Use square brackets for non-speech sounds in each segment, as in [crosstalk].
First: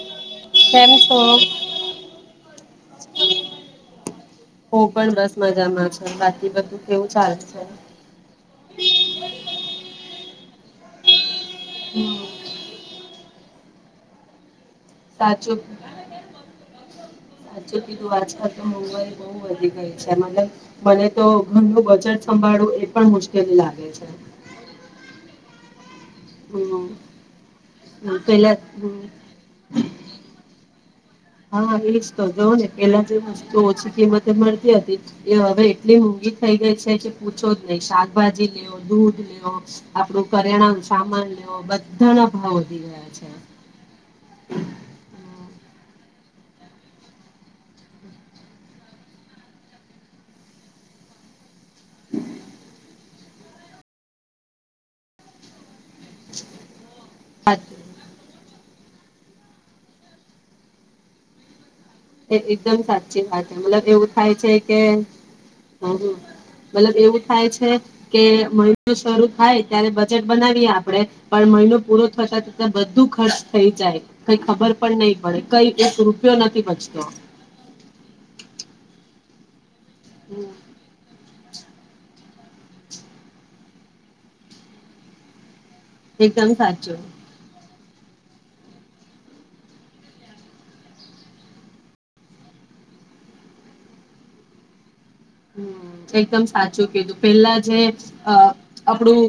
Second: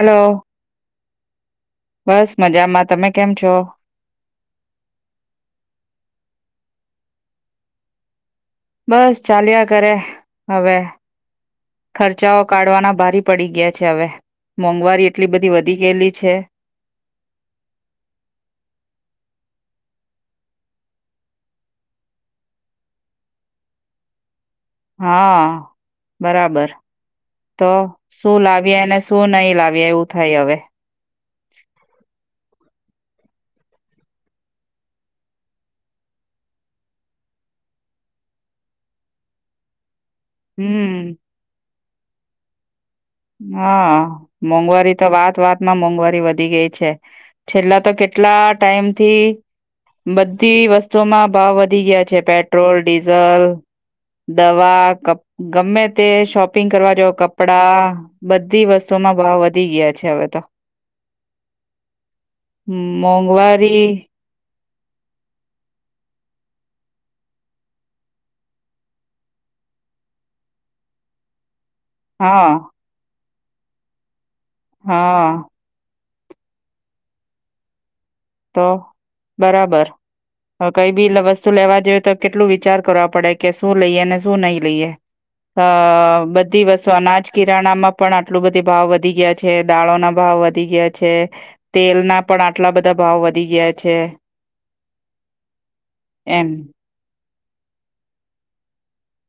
Hello કેમ છો બસ મજામાં તમે કેમ છો હું પણ બસ મજામાં છું બા કી બધું કેવું ચાલે છે બસ ચાલ્યા કરે. હવે. હમ ખર્ચાઓ કાઢવાના ભારી પડી ગયા. છે હવે મોંઘવારી એટલી સાચો બધી વધી ગયેલી છે સાચું કીધું આજકાલ તો મોંઘવારી બઉ વધી ગઈ. છે મને મને તો ઘરનું બજેટ સંભાળવું એ પણ મુશ્કેલ લાગે છે. હા બરાબર હમ તો શું પેલા લાવ્યા અને હમ, શું નહી લાવી એવું થાય હવે હા એ તો જ ને પેલા જે વસ્તુ ઓછી કિંમતે મળતી હતી એ હવે એટલી મોંઘી થઈ ગઈ છે કે પૂછો જ નહી શાકભાજી લેવ દૂધ લેવ આપડું પરિણામ હમ સામાન લેવો બધ ધણા ભાવ વધી ગયા છે. હા મોંઘવારી તો વાત વાત માં મોંઘવારી વધી વધ ગઈ છે છેલ્લા તો કેટલા ટાઈમથી બધી વસ્તુઓમાં ભાવ વધી ગયા છે પેટ્રોલ ડીઝલ દવા ગમે તે શોપિંગ કરવા જાવ કપડા સાચું. બધી વસ્તુઓમાં ભાવ વધી ગયા છે હવે તો એ એકદમ સાચી વાત છે મોંઘવારી મતલબ એવું થાય છે કે મતલબ એવું થાય છે કે મહિનો શરૂ થાય ત્યારે બજેટ બનાવીએ આપડે પણ મહિનો પૂરો થતા હા ત્યા બધું ખર્ચ થ જાય કઈ ખબર પણ નહી હા પડે કઈ ઉપપ નથી પછી તો તો બરાબર હ કઈ બી લસ લેવા જોઈએ તો કેટલું વિચાર કરવા પડે કે શું લઈએ અને શું નહી લઈએ અ એકદમ બધી વસ્તુ સાચું અનાજ કિરાણામાં પણ આટલું બધી ભાવ વધી ગયા છે દાળો ના ભાવ વધી ગયા છે તેલના પણ આટલા બધા બધા ભાવ વધી ગયા છે. હમ એકદમ એમ સાચું કીધું. પેલા જે આપણું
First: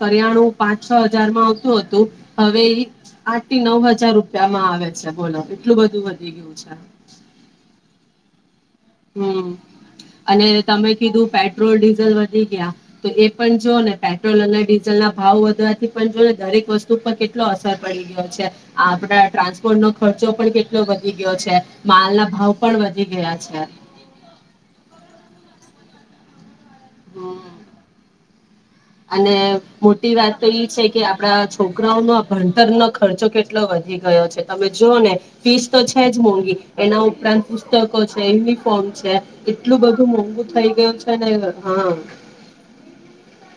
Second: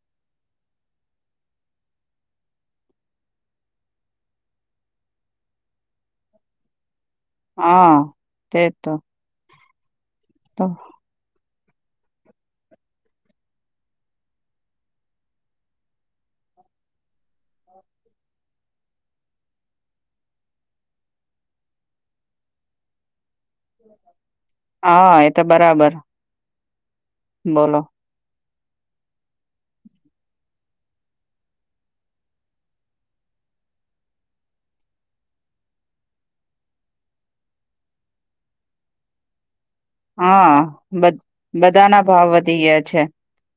કરિયાણું પાંચ છ હજારમાં આવતું હતું હવે આઠ થી નવ હજાર રૂપિયામાં આવે છે બોલો એટલું બધું વધી ગયું છે હા. તે તો હમ અને તો તમે કીધું પે પેટ્રોલ ડીઝલ વધી ગયા તો એ પણ જો ને પેટ્રોલ અને ડીઝલ ના ભાવ વધવાથી પણ જો ને દરેક વસ્તુ પર કેટલો અસર પડી ગયો છે આપડા ટ્રાન્સપોર્ટ ન ખર્ચો પણ કેટલો વધી ગયો છે માલ ના ભાવ પણ વધી ગયા છે. હા એ તો બરાબર. હમ. બોલો. અને મોટી વાત તો એઈ છે કે આપડા છોકરાઓનો ભણતરનો ખર્ચો કેટલો વધી ગયો છે તમે જોઓ ને ફીસ તો છે જ મોંઘી એના ઉપરાંત પુસ્તકો છે યુનિફોર્મ છે એટલું બધું મોંઘું હા થઈ ગયું બ છે ને હા બધાના ભાવ વધી ગયા છે.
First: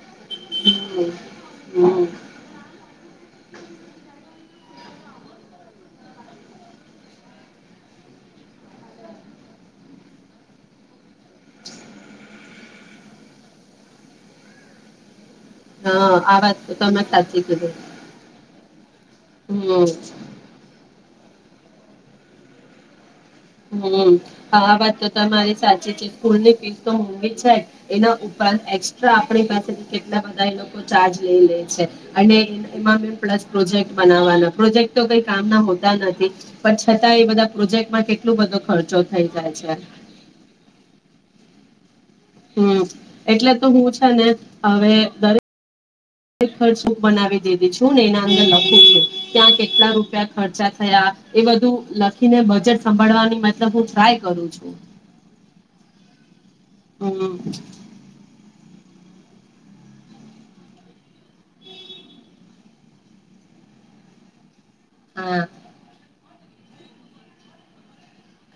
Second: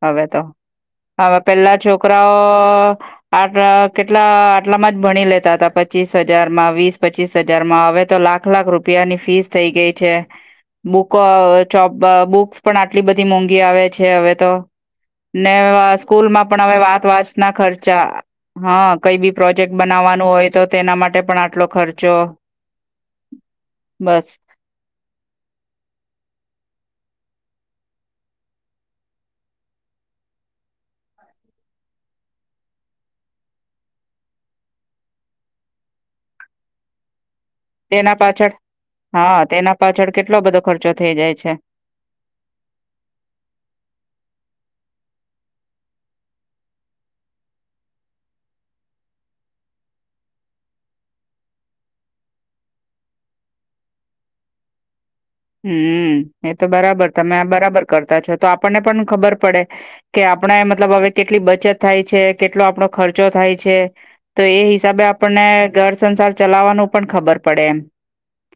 હવે તો હમ હવે પેલા હમ. છોકરાઓ આટ કેટલા આટલામાં જ ભણી લેતા હતા, પચીસ હજારમાં વીસ પચીસ હજારમાં હવે તો લાખ લાખ રૂપિયાની ફીસ થઈ ગઈ છે, બુક બ ચોપ બુક્સ પણ આટલી બધી મોંઘી આવે છે, હવે તો ને હા આ સ્કૂલમાં પણ તો હવે તમે વાત વાત સાચી ના કીધી ખર્ચા હા કઈ બી પ્રોજેક્ટ હમ બનાવવાનું હોય તો તેના માટે પણ આટલો ખર્ચો હમ્મ બસ વાત તો તમારી સાથેચ સ્કૂલની ફીસ તો મોંઘી છે, એના ઉપરાંત એસ્ટ્રા આપણી પાસે કેટલા બધા એ લોકો ચાર્જ લઈ લે છે, અને એમાં મે પ્લસ પ્રોજેક્ટ બનાવાના પ્રોજેક્ટ તો કઈ કામ ના હોતા નથી પણ છતાં એ બધા પ્રોજેક્ટમાં તેના કે પાછળ હા તેના પાછળ કેટલો બધો ખર્ચો થઈ જાય છે હમ્મ એટલે તો હું છે ને હવે દરેક ખર્ચૂપ બનાવી દીધી છું, ને એના અંદર લખું છું ત્યાં કેટલા રૂપિયા ખર્ચા થયા એ બધું લખીને બજેટ સંભાળવાની મતલબ હું ટ્રાય કરું છું. હમ્મ એ તો બરાબર હમ તમે આ બરાબર કરતા છો તો આપણને પણ ખબર પડે કે આપણે મતલબ હવે કેટલી બચત થાય છે, કેટલો આપણો ખર્ચો થાય છે, તો એ ત આપણ હા ને ઘર સંસાર ચલાવવાનું પણ ખબર પડે એમ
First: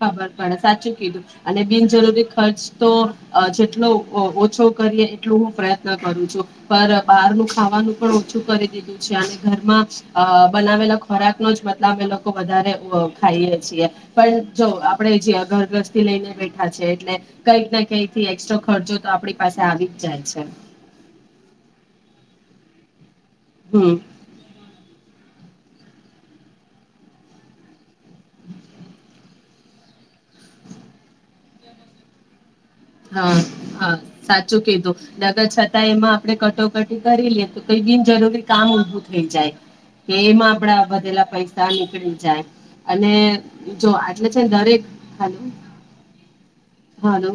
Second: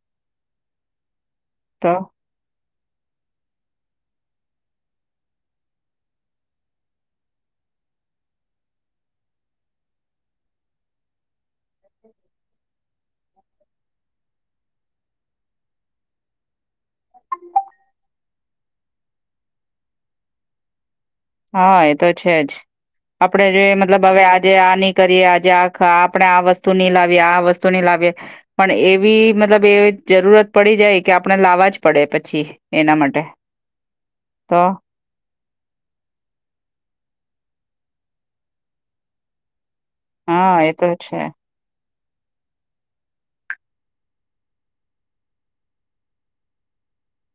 ખબર પડે સાચું કીધું છે અને તો બિનજરૂરી ખર્ચ તો જેટલો ઓછો કરીએ એટલું હું પ્રયત્ન કરું છું, પણ બહારનું ખાવાનું પણ ઓછું કરી દીધું છે, અને ઘરમાં બનાવેલા ખોરાક નો જ મતલબ લોકો વધારે ખાઈએ છીએ પણ જો આપડે જે ઘરગ્રસ્તી લઈને બેઠા છેએ એટલે કઈક ના કઈકથી એસ્ટ્રા ખર્ચો તો આપણી પાસે આવી જ જાય છે, હા એ તો છે, જ આપડણે જોઈ હમ મતલબ હવે આજે આની કરીએ આજે આખ આપણે આ વસ્તુ નહી લાવીએ આ વસ્તુ નની લાવીએ પણ એવી મતલબ એ જરૂરત પડી જાય કે આપણે લાવવા જ પડે પછી એના માટે હા હા સાચું તો કીધું નગર છતાં એમાં આપણે કટોકટી કરી લેએ તો કઈ બિનજરૂરી કામ ઉભું થઈ જાય કેમ હા એ આપડા તો છે બધેલા પૈસા જાય અને જો આટલે છેને દરેક ખનુંું હાલ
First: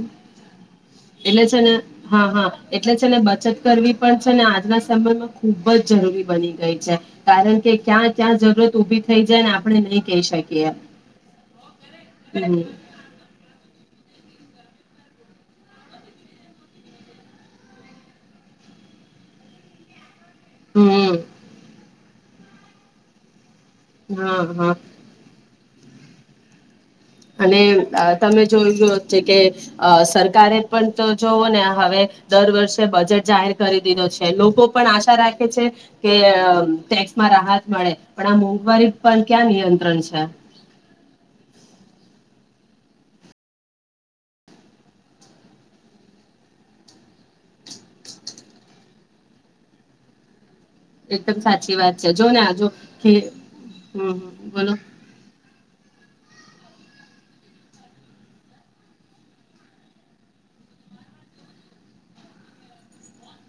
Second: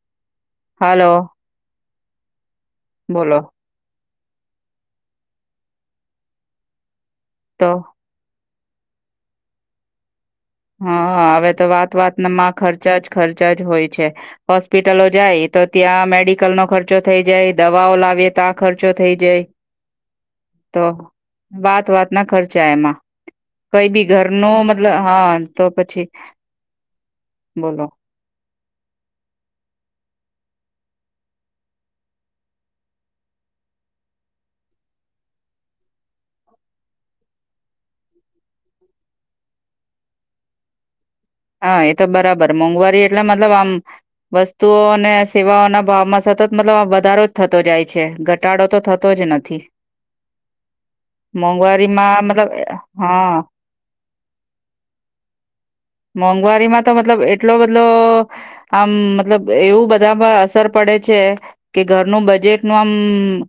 હાલો એલે છેને હા હા એટલે છે એને બોલો બચત કરવી પણ છે ને આજના સમયમાં ખુબ જ જરૂરી બની ગઈ છે, કારણ તો કે, ક્યાં ત્યાં જરૂરત ઉભી થઈ જાય ને આપણે નહીિ કહી શકીએ. હા હવે તો વાત વાતમાં હમ ખર્ચા જ ખર્ચા જ હોય છે, હોસ્પિટલો જાય તો ત્યાં મેડિકલ નો ખર્ચો થઈ જાય દવાઓ લાવીએ તો આ ખર્ચો થઈ જાય તો હમ વાત વાત ના ખર્ચા એમાં કંઈ બી ઘર હા નો હા મતલબ હાં તો પછી અને બોલો અ તમે જોયું [unintelligible] છે કે અ સર કારે પણ તો જોવો ને આ હવે દર વર્ષે બજેટ જાહેર કરી દીધો છે લોકો પણ આશા રાખે છે કે અ ટેક્સમાં રાહત મળે પણ આ મોંઘવારી પર ક્યાં નિયંત્રણ છે હા, એ તો બરાબર મોંઘવારી એટલે મતલબ આમ વસ્તુઓ અને સેવાઓના ભાવમાં સતત મતલબ આમ વધારો જ થતો જાય છે, ઘટાડો તો થતો જ નથી. એકદમ સાચી વાત છે, મોંઘવારીમાં જો ને મતલબ આ જો કે હા હમ્મ, બોલો. મોંઘવારીમાં તો મતલબ એટલો બધલો આમ મતલબ એવું બધા પર અસર પડે છે કે ઘરનું બજેટનું આમમમ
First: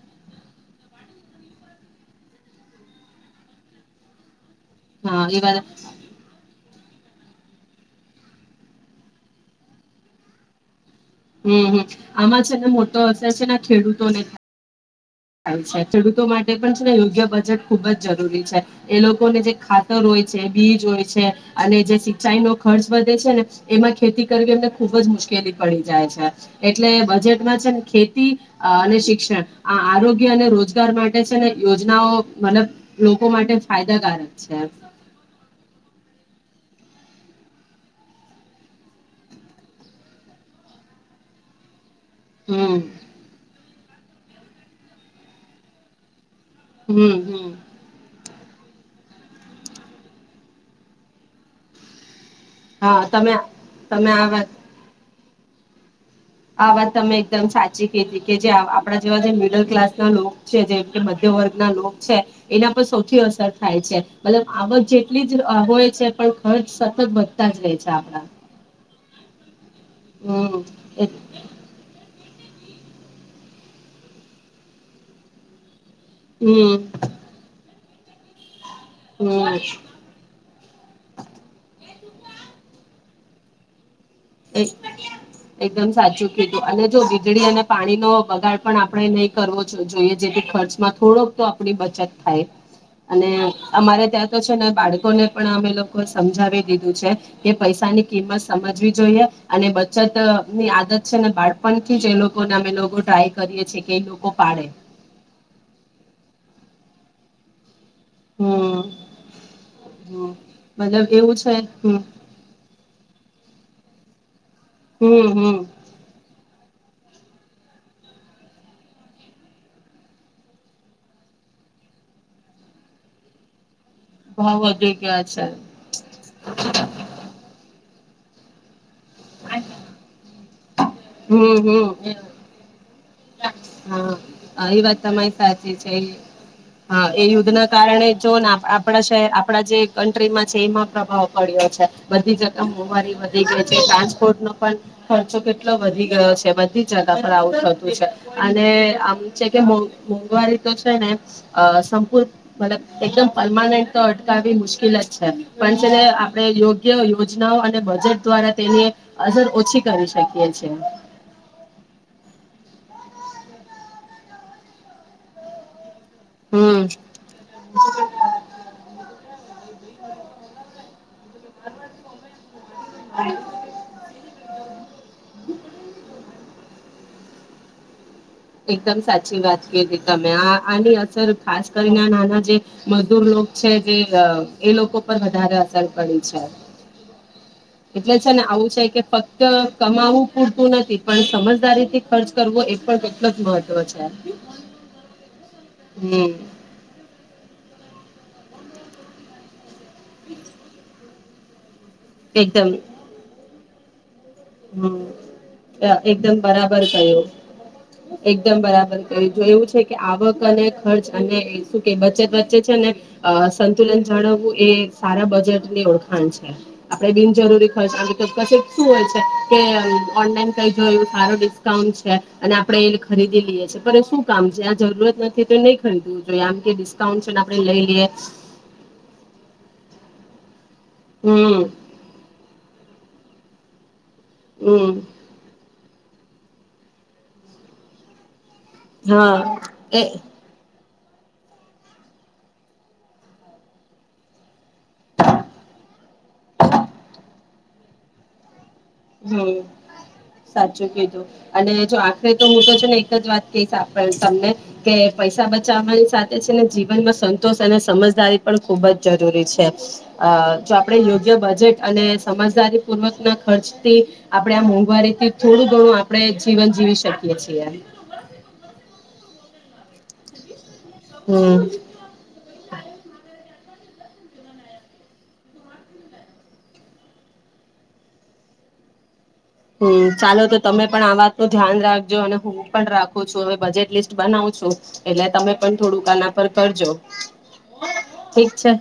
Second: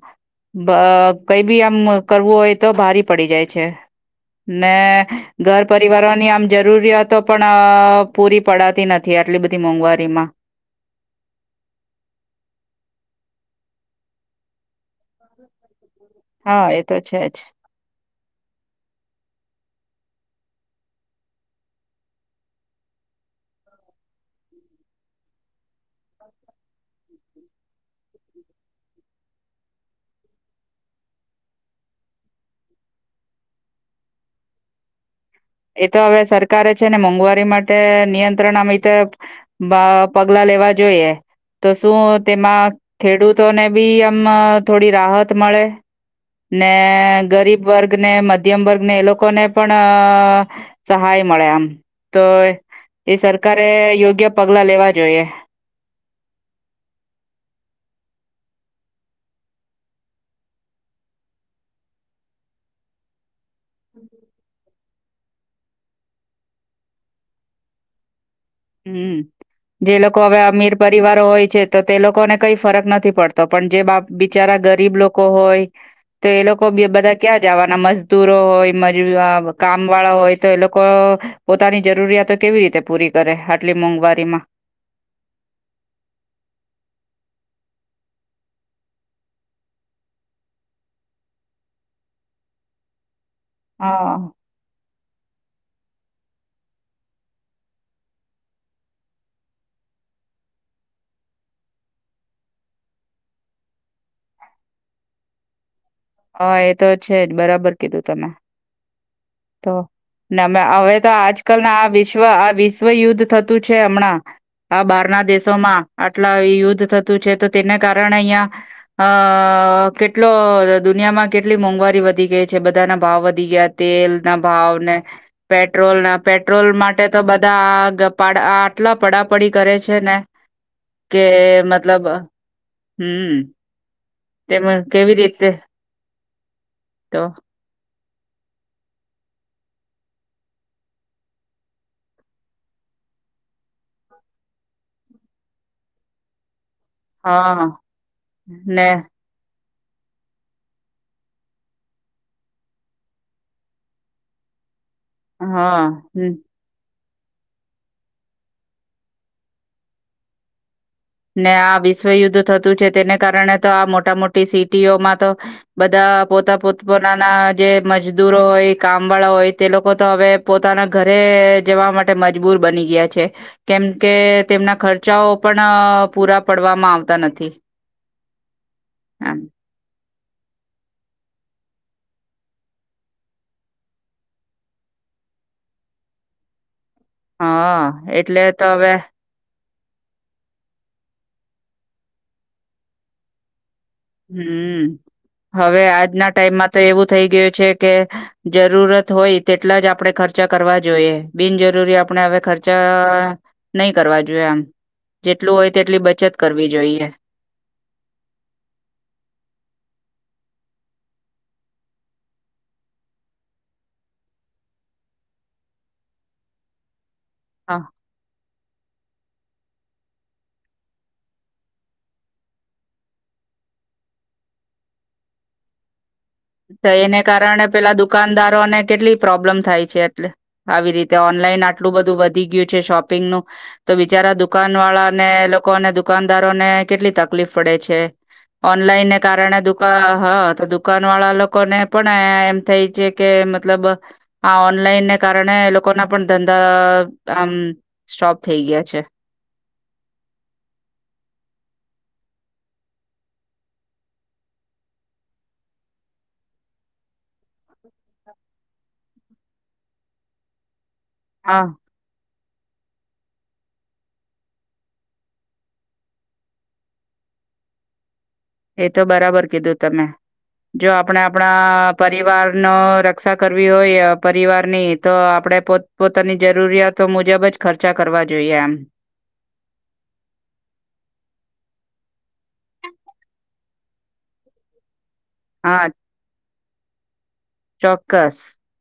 કંઈ બી આમ કરવું હોય, તો ભારી પડી જાય છે. ને હા એ વાત ઘર પરિવારોની આમ જરૂરિયાતો પણ અ પૂરી પડાતી નથી, આટલી બધી મોંઘવારીમાં હમ્મ, હમ્મ, આમાં છે ને મોટો અસર છે ને આ ખેડૂતોને થા થાય છે. ખેડૂતો માટે હા પન એ છે ને તો યોગ્ય જ બજેટ ખુબ જ જ રૂરી છે, એ લોકોને જે ખાતર હોય છે, બીજ હોય છે અને જે સિંચાઈનો ખર્ચ વધે છે ને એમાં ખેતી કરવી એમને ખુબ જ મુશ્કેલી પડી જાય છે, એટલે બજેટમાં છે ને ખેતી અને શિક્ષણ આ આરોગ્ય અને રોજગાર માટે છે ને યોજનાઓ મતલબ લોકો માટે ફાયદાકારક છે. એ તો અવે સરકારે છે ને મોંઘવારી માટે નિયંત્રણ આમ ઈતે ભ અ પગલા લેવા જોઈએ તો શું તેમાં હમ ખેડૂતોને બી મ થોડી રાહત મળે. ને હમ ગરીબ હમ વર્ગને મધ મધ્યમ વર્ગને એ લોકોને પણ અ સહાય મળે એમ તો હા એ તમે સરકારે તમે આ યોગ્ય વાત પગલા લેવા જોઈએ. આ વાત તમે એકદમ સાચી કીધી કે જે આપડા જેવા જે મિડલ ક્લાસના લોક છે જેમ કે મધ્ય વર્ગના લોક છે એના પર સૌથી અસર થાય છે, મતલબ આ બ જેટલી જ અ હોય છે પણ ખર્ચ સતત વધતા જ રેય છે આપડા હમ્મ. જે લોકો અવે અમીર પરિવારો હોય છે, તો તે લોકોને કંઈ ફરક નથી પડતો, પણ જે બા બિચારા ગરીબ લોકો હોય તો એ લોકો હમ બી બધા ક્યાં જાવાના મસ્ત તૂરો હોય મ [unintelligible] હમ કામવાળા હોય તો એ લોકો પોતાની જરૂરિયાતો કેવી રીતે પૂરી કરે આટલી મોંઘવા એક એકદમ સાચું કીધું અને જો વીજળી અને પાણીનો બગાડ પણ આપડે નઈ કરવો જો જોઈએ, જેથી ખર્ચમાં થોડોક તો આપડી બચત થાય અને અમારે હા ત્યાં તો છે ને બાળ ને પણ અમે લોકો સમજાવી દીધું છે કે પૈસાની કિંમત સમજવી જોઈએ અને બચત ની આદત છે ને બાળપણથી જ એ લોકોને અમે લોકો ટ્રાય કરીએ છીએ કે એ લોકો પાડે. હા એ તો છે જ બરાબર. કીધું તમે હમ તો હમ ને અમે હવે તો મતલબ એવું છે આજકાલ ના આ હમ વિશ્વ આ વિશ્વ યુદ્ધ થતું. છે હમણાં આ બહાર ના હમ હમ દેશોમાં આટલા યુદ્ધ થત થતું છે તો તેના કારણે અહિયાયા અ કેટલો દુનિયામાં કેટલી મોંઘવારી વધી ગઈ છે બધાના ભાવ વધી ગયા. તેલ ના ભાવ ભાવને વધી ગયા છે પેટ્રોલ ના પેટ્રોલ માટે તો બધા ગ પાડ આઠ કેટલા પડાપડી કરે છે ને કે હમ મતલબ હમ હમમ [inaudible] હા એ વાત તમારી સાચી છે. હા તો એ યુદ્ધ ના કારણે જ જોને આપણા શહેર આપણા જે કન્ટ્રીમાં છે એમાં પ્રભાવ પડ્યો છે. બધી જગયા મોંઘવારી વધી ગઈ છે. મમ્મી ટ્રાન્સપોર્ટ નો પણ ખર્ચો કેટલો વધી ગયો છે. બધી જતા પર આવું હા થતું છે. અને ને આવું છે મોંઘવારી તો છે ને અ સંપૂર્ મતલબ એકદમ પરમનન્ટ તો અટકાવી મુશ્કેલ જ છે એમ પણ હા છે ને આપડે યોગ આ યોજનાઓ અને બજેટ દ્વારા તેની અસર ઓછી કરી શકીએ છે. ને આ વિશ્વયુદ્ધ થતું છે તેને કારણે તો આ મોટા મોટી સિટીઓમાં તો બધ બધા પોતા પોત હમ પોતાના જે મજદૂરો હોય કામ વાળા હોય તે લોકો તો હવે પોતાના ઘરે જવા માટે મજબૂર બની ગયા છે કેમ કે તેમના ખર્ચ ખર્ચા ઓ પણ પડવામાં આવતા નથી. એકદમ સાચી એમ વાત કીધી. તમે આ આની અસર ખાસ કરીને નાના જે મજદૂર લોક છે જે એ લોકો પર વધારે અસર પડી છે. હા એટલે છે ને આવું તો છે હવે કે ફક્ત કમાવું પૂરતું નથી પણ સમજદારી થી ખર્ચ કરવો એ પણ એટલો જ મહત્વ છે. હમમ હવે આજના હમ ટાઈમમાં તો એવું થઈ ગયું છે કે જરૂરત હોય તે એટલા જ આપડે ખર્ચા કરવા જોઈએ. બિનજરૂરી આપ આપણે હવે ખર્ચા નહી કરવા જોઈએ આમ. હમ્મ જેટલું હોય તેટલી બચત એકદમ કરવી બરાબર જોઈએ. કયો એકદમ બરાબર જો એવું છે કે આવક અને ખર્ચ અને શું કે બચત વચ્ચે છે ને સંતુલન જાળવવું એ સારા બજેટની ઓળખાણ છે, એ બીન જરૂરી હા. ખ અ તો કશે હો ઓનલાન એવ સાર ડિસ્કાઉન્ટ છે, અને આપડે એ ખરીદી લઈએ છી શું કામ છે, આ જરૂરત નથી તો નહી ખરીવું તો એને કારણે પેલા દુકાનદારોને કેટલી પ્રોબ્લેમ થાય છે એટલે આવી રીતે હમ ઓનલાઈન આટલું બધું વધી ગયું છે, શોપ પિન નું તો બિચારા દુકાન હમ વાળા ને લોકોને દુકાનદારો ને કેટલી તકલીફ પડે છે, ઓનલાઈનને હા કારણે દુખ એ હ તો દુકાન વાળા લોકોને પણ એમ થઈ છે, કે મતલબ આ ઓનલાઈનને કારણે એ લોકો ના પણ ધંધા આમ સ્ટોપ થઈ ગયા. છે હમ્મ સાચું કીધું અને જો આખરે તો હું તો છે, ને એક જ વાત કહીશ તમને કે પૈસા બચાવવાની સાથે છે, ને જીવનમાં સંતોષ અને સમજદારી પણ ખુબ જ જરૂરી છે જો આપણે યોગ્ય હા બજેટ અને સમજદારી પૂર્વક ના ખર્ચ આપણે આ મોંઘવારીથી થોડું ઘણું આપણે જીવન જીવી શકીએ છીએ એ તો બરાબર કીધું તમે જો આપણે હમ આપણા પરિવાર નો રક્ષા કર હોય પરિવારની તો આપણે પોતાની જરૂરિયાતો મુજબ જ ખર્ચા કરવા જોઈએ આમ હમ્મ ચાલો તો તમે પણ આ વાત ન ધ્યાન રાખજો અને હું પણ રાખું છું, હવે બજેટ લિસ્ટ બનાવ છો એટલે તમે પણ હા થોડુંક આના પર કરજો ચોક્કસ ઠીક છે,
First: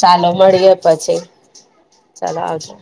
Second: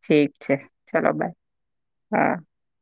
ચાલો ઠીક છે મળીએ ચલો પછી બાય હા. ચાલો આવજો.